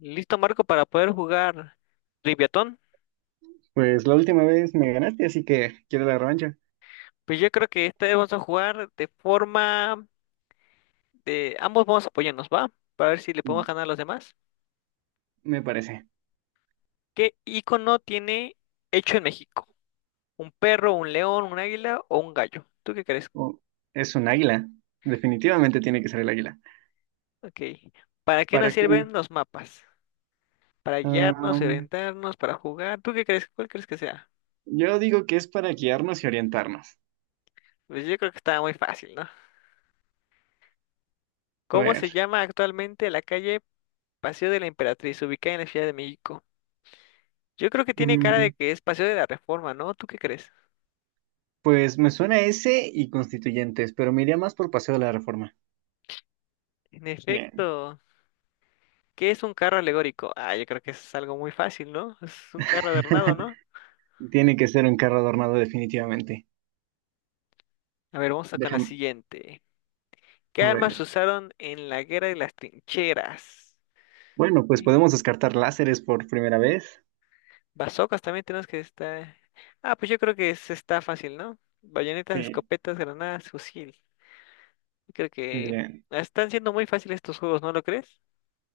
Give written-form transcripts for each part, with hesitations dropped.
Listo, Marco, para poder jugar Triviatón. Pues la última vez me ganaste, así que quiero la revancha. Pues yo creo que esta vez vamos a jugar de ambos vamos a apoyarnos, ¿va? Para ver si le podemos ganar a los demás. Me parece. ¿Qué icono tiene hecho en México? ¿Un perro, un león, un águila o un gallo? ¿Tú qué crees? Oh, es un águila. Definitivamente tiene que ser el águila. Ok. ¿Para qué nos ¿Para qué? sirven los mapas? ¿Para guiarnos, Am, orientarnos, para jugar? ¿Tú qué crees? ¿Cuál crees que sea? yo digo que es para guiarnos y orientarnos. Pues yo creo que está muy fácil, ¿no? A ¿Cómo ver. se llama actualmente la calle Paseo de la Emperatriz, ubicada en la Ciudad de México? Yo creo que tiene cara de mm, que es Paseo de la Reforma, ¿no? ¿Tú qué crees? pues me suena ese y constituyentes, pero me iría más por Paseo de la Reforma. En Bien. efecto, ¿qué es un carro alegórico? Ah, yo creo que es algo muy fácil, ¿no? Es un carro adornado, ¿no? Tiene que ser un carro adornado definitivamente. A ver, vamos a con la Déjame, siguiente. ¿Qué a armas ver. usaron en la guerra de las trincheras? Bueno, pues Sí. podemos descartar láseres por primera vez. Bazocas también tenemos que estar. Ah, pues yo creo que está fácil, ¿no? Bayonetas, Sí, escopetas, granadas, fusil. Creo que bien. están siendo muy fáciles estos juegos, ¿no lo crees?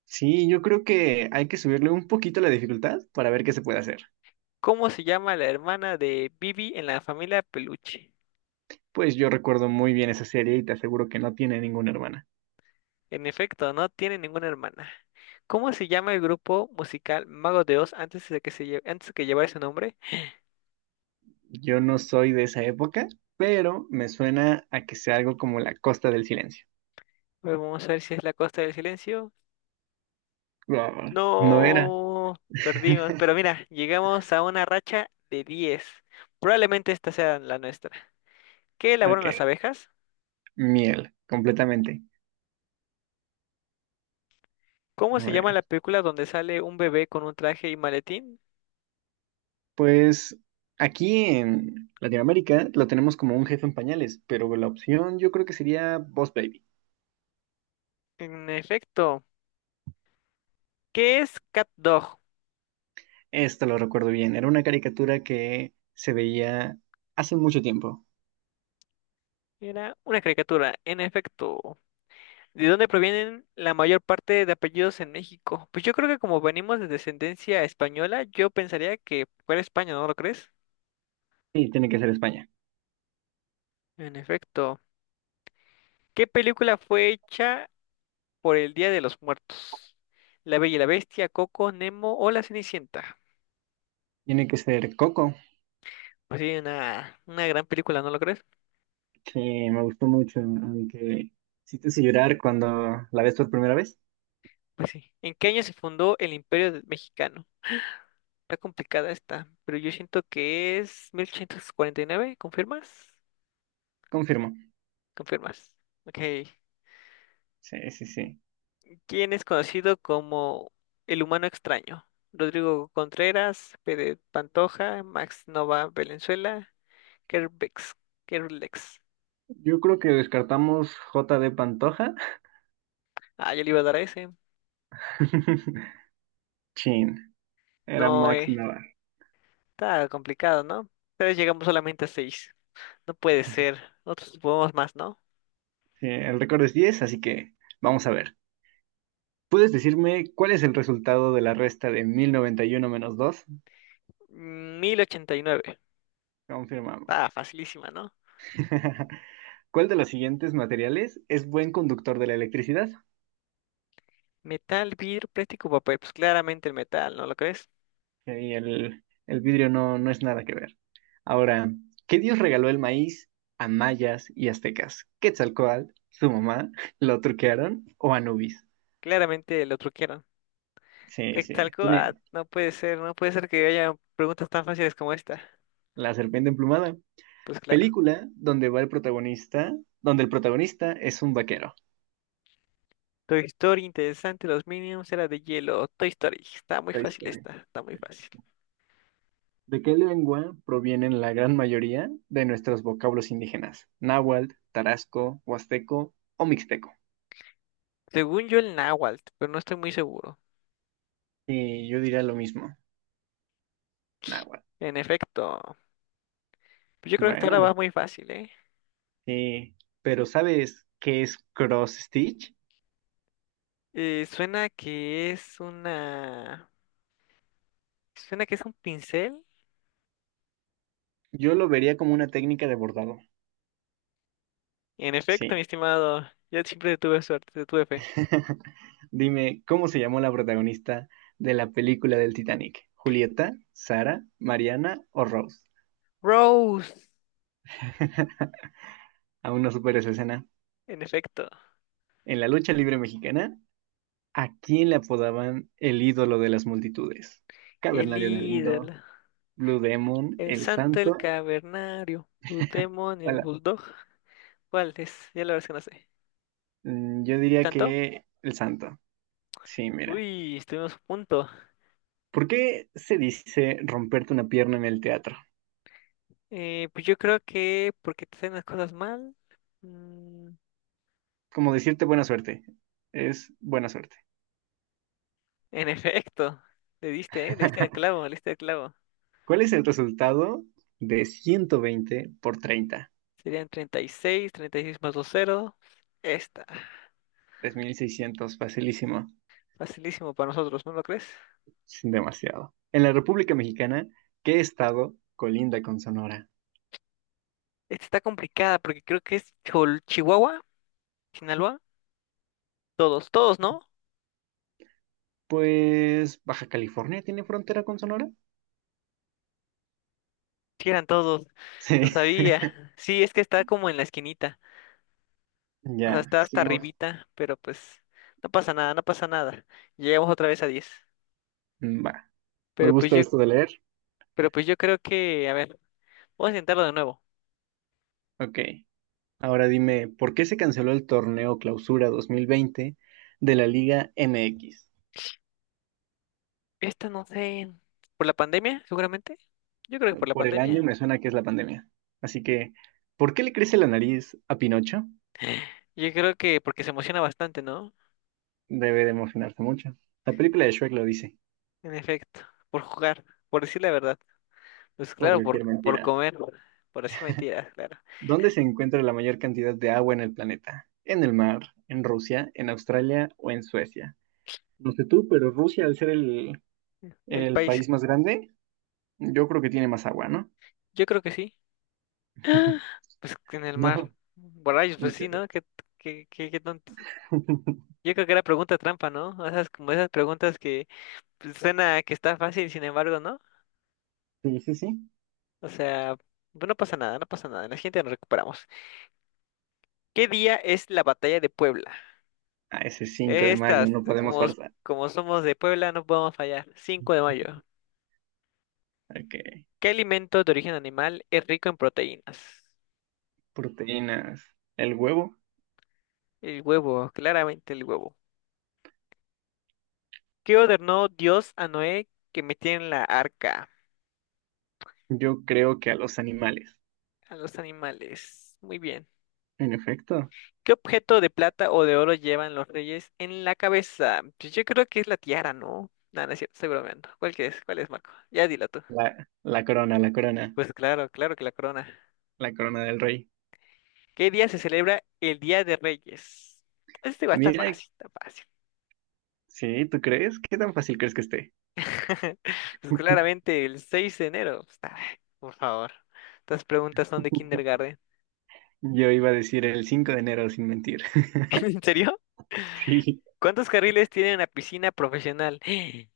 Sí, yo creo que hay que subirle un poquito la dificultad para ver qué se puede hacer. ¿Cómo se llama la hermana de Bibi en la familia Peluche? Pues yo recuerdo muy bien esa serie y te aseguro que no tiene ninguna hermana. En efecto, no tiene ninguna hermana. ¿Cómo se llama el grupo musical Mago de Oz antes de que llevara ese nombre? Yo no soy de esa época, pero me suena a que sea algo como La Costa del Silencio. A ver, vamos a ver si es La Costa del Silencio. Ah, no era. No, perdimos, pero mira, llegamos a una racha de 10. Probablemente esta sea la nuestra. ¿Qué elaboran Ok, las abejas? miel, completamente. ¿Cómo A se llama ver, la película donde sale un bebé con un traje y maletín? pues aquí en Latinoamérica lo tenemos como un jefe en pañales, pero la opción yo creo que sería Boss Baby. En efecto, ¿qué es Cat Dog? Esto lo recuerdo bien. Era una caricatura que se veía hace mucho tiempo. Era una caricatura, en efecto. ¿De dónde provienen la mayor parte de apellidos en México? Pues yo creo que como venimos de descendencia española, yo pensaría que fuera España, ¿no lo crees? Sí, tiene que ser España. En efecto. ¿Qué película fue hecha por el Día de los Muertos? La Bella y la Bestia, Coco, Nemo o La Cenicienta. Tiene que ser Coco, Pues sí, una gran película, ¿no lo crees? que me gustó mucho, aunque sí te hice llorar cuando la ves por primera vez. Pues sí. ¿En qué año se fundó el Imperio Mexicano? Está complicada esta, pero yo siento que es 1849. ¿Confirmas? Confirmo. Confirmas. Ok. Sí, sí, sí. ¿Quién es conocido como el humano extraño? Rodrigo Contreras, Pérez Pantoja, Max Nova Valenzuela, Kerbex, Kerlex. Yo creo que descartamos J.D. Pantoja. Ah, yo le iba a dar a ese. Chin, era No, Max Navarro. está complicado, ¿no? Pero llegamos solamente a 6. No puede ser. Nosotros podemos más, ¿no? Sí, el récord es 10, así que vamos a ver. ¿Puedes decirme cuál es el resultado de la resta de 1091 menos dos? 1089. Confirmamos. Ah, facilísima, ¿no? ¿Cuál de los siguientes materiales es buen conductor de la electricidad? Metal, vidrio, plástico, papel. Pues claramente el metal, ¿no lo crees? Ahí el vidrio no, no es nada que ver. Ahora, ¿qué dios regaló el maíz a mayas y aztecas? ¿Quetzalcóatl, su mamá, lo truquearon o Anubis? Claramente lo truquearon. Sí, sí, tiene Quetzalcóatl, no puede ser, no puede ser que haya preguntas tan fáciles como esta. la serpiente emplumada. Pues claro. Película donde va el protagonista, donde el protagonista es un vaquero. Toy Story, interesante. Los Minions era de hielo. Toy Story. Está muy Toy fácil Story. esta. Está muy fácil. ¿De qué lengua provienen la gran mayoría de nuestros vocablos indígenas? Náhuatl, tarasco, huasteco o mixteco. Según yo, el Náhuatl, pero no estoy muy seguro. Sí, yo diría lo mismo. Nahuatl. En efecto. Pues yo creo que esta ahora Bueno, va muy fácil, ¿eh? sí. Pero ¿sabes qué es cross stitch? Suena que es una. Suena que es un pincel. Yo lo vería como una técnica de bordado. En efecto, mi Sí. estimado. Yo siempre tuve suerte, te tuve fe. Dime, ¿cómo se llamó la protagonista de la película del Titanic? ¿Julieta, Sara, Mariana o Rose? Rose. Aún no supero esa escena. En efecto. En la lucha libre mexicana, ¿a quién le apodaban el ídolo de las multitudes? El Cavernario ídolo. Galindo, Blue Demon, El El santo, el Santo. cavernario. Tu demonio, el bulldog. ¿Cuál es? Ya la verdad es que no sé. Yo ¿El diría santo? que el santo. Sí, mira. Uy, estuvimos a punto. ¿Por qué se dice romperte una pierna en el teatro? Pues yo creo que porque te hacen las cosas mal. Mm, Como decirte buena suerte. Es buena suerte. en efecto, le diste, ¿eh? Le diste al clavo, le diste al clavo. ¿Cuál es el resultado de 120 por 30? Serían 36 36 más dos cero. Esta, 3600, facilísimo. facilísimo para nosotros, ¿no lo crees? Sin demasiado. En la República Mexicana, ¿qué estado colinda con Sonora? Esta está complicada porque creo que es Chihuahua, Sinaloa. Todos, todos, ¿no? Pues Baja California tiene frontera con Sonora. Sí, eran todos, lo Sí, sabía. Sí, es que está como en la esquinita. O sea, ya, está hasta estuvimos. arribita, pero pues no pasa nada, no pasa nada. Llegamos otra vez a 10. Mm. Va. Me Pero pues gusta yo esto de leer. Pero pues yo creo que, a ver, vamos a intentarlo de nuevo. Ok. Ahora dime, ¿por qué se canceló el torneo Clausura 2020 de la Liga MX? Esta no sé, por la pandemia, seguramente. Yo creo que por la Por el año pandemia. me suena que es la pandemia. Así que, ¿por qué le crece la nariz a Pinocho? Yo creo que porque se emociona bastante, ¿no? Debe de emocionarse mucho. La película de Shrek lo dice, En efecto, por jugar, por decir la verdad. Pues por claro, por, decir por mentiras. comer, por decir mentiras, claro. ¿Dónde se encuentra la mayor cantidad de agua en el planeta? ¿En el mar? ¿En Rusia? ¿En Australia o en Suecia? No sé tú, pero Rusia, al ser el, El el país, país más grande, yo creo que tiene más agua, ¿no? yo creo que sí. ¡Ah! Pues que en el mar. No, Por borrachos, pues sí, inter- ¿no? Qué tonto. Yo creo que era pregunta trampa, ¿no? O sea, es como esas preguntas que pues, suena que está fácil, sin embargo, ¿no? Sí, sí, sí. O sea, pues, no pasa nada, no pasa nada. En la siguiente nos recuperamos. ¿Qué día es la batalla de Puebla? Ah, ese 5 de mayo, Estas, no podemos como, forzar. como somos de Puebla, no podemos fallar. 5 de mayo. Ok. ¿Qué alimento de origen animal es rico en proteínas? Proteínas. El huevo. El huevo, claramente el huevo. ¿Qué ordenó Dios a Noé que metiera en la arca Yo creo que a los animales. a los animales? Muy bien. En efecto. ¿Qué objeto de plata o de oro llevan los reyes en la cabeza? Pues yo creo que es la tiara, ¿no? No, no es cierto, estoy bromeando. ¿Cuál que es? ¿Cuál es, Marco? Ya dilo tú. La corona, la corona. Pues claro, claro que la corona. La corona del rey. ¿Qué día se celebra el Día de Reyes? Este va, está Mira, fácil, está fácil. sí, ¿tú crees? ¿Qué tan fácil crees que esté? Pues claramente el 6 de enero. Por favor. Estas preguntas son de kindergarten. Yo iba a decir el 5 de enero sin mentir. ¿En serio? Sí, ¿Cuántos carriles tiene una piscina profesional?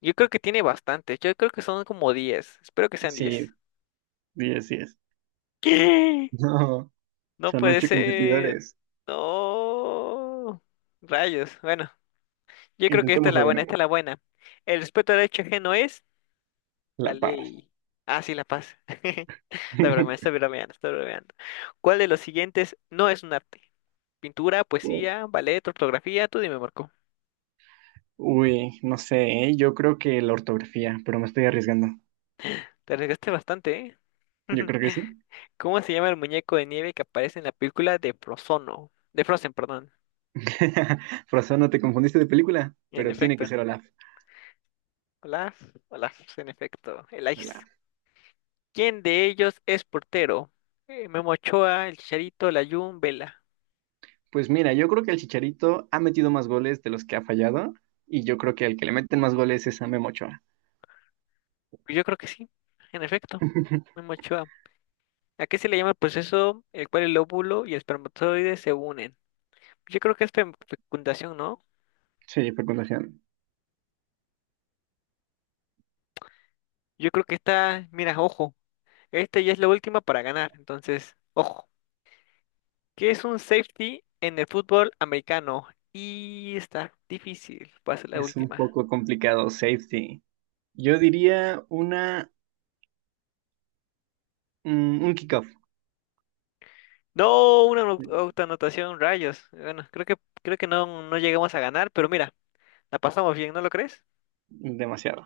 Yo creo que tiene bastantes. Yo creo que son como 10. Espero que sean 10. sí, sí, así es. ¿Qué? No, No son puede 8 ser. competidores. No. Rayos. Bueno, yo creo que esta es la Intentémoslo de buena, nuevo. esta es la buena. El respeto al derecho ajeno es la La paz. ley. Ah, sí, la paz. Está bromeando, está bromeando, está bromeando. ¿Cuál de los siguientes no es un arte? Pintura, poesía, ballet, ortografía. Tú dime, Marco. Uy, no sé, ¿eh? Yo creo que la ortografía, pero me estoy arriesgando. Te arriesgaste bastante, ¿eh? Yo creo que sí. ¿Cómo se llama el muñeco de nieve que aparece en la película de Frozono? De Frozen, perdón. Por eso no te confundiste de película, En pero tiene que efecto. ser Olaf. Hola, hola, en efecto. El Ice. Olaf. ¿Quién de ellos es portero? Memo Ochoa, el Chicharito, Layún, Vela. Pues mira, yo creo que el Chicharito ha metido más goles de los que ha fallado, y yo creo que el que le meten más goles es a Memo Ochoa. Yo creo que sí, en efecto. Memo Ochoa. Aquí se le llama el proceso el cual el óvulo y el espermatozoide se unen. Yo creo que es fecundación, ¿no? Sí, fecundación. Yo creo que esta, mira, ojo, esta ya es la última para ganar, entonces, ojo. ¿Qué es un safety en el fútbol americano? Y está difícil, va a ser la Es un última. poco complicado, safety. Yo diría una, un kickoff. No, una autoanotación, rayos. Bueno, creo que no llegamos a ganar, pero mira, la pasamos bien, ¿no lo crees? Demasiado.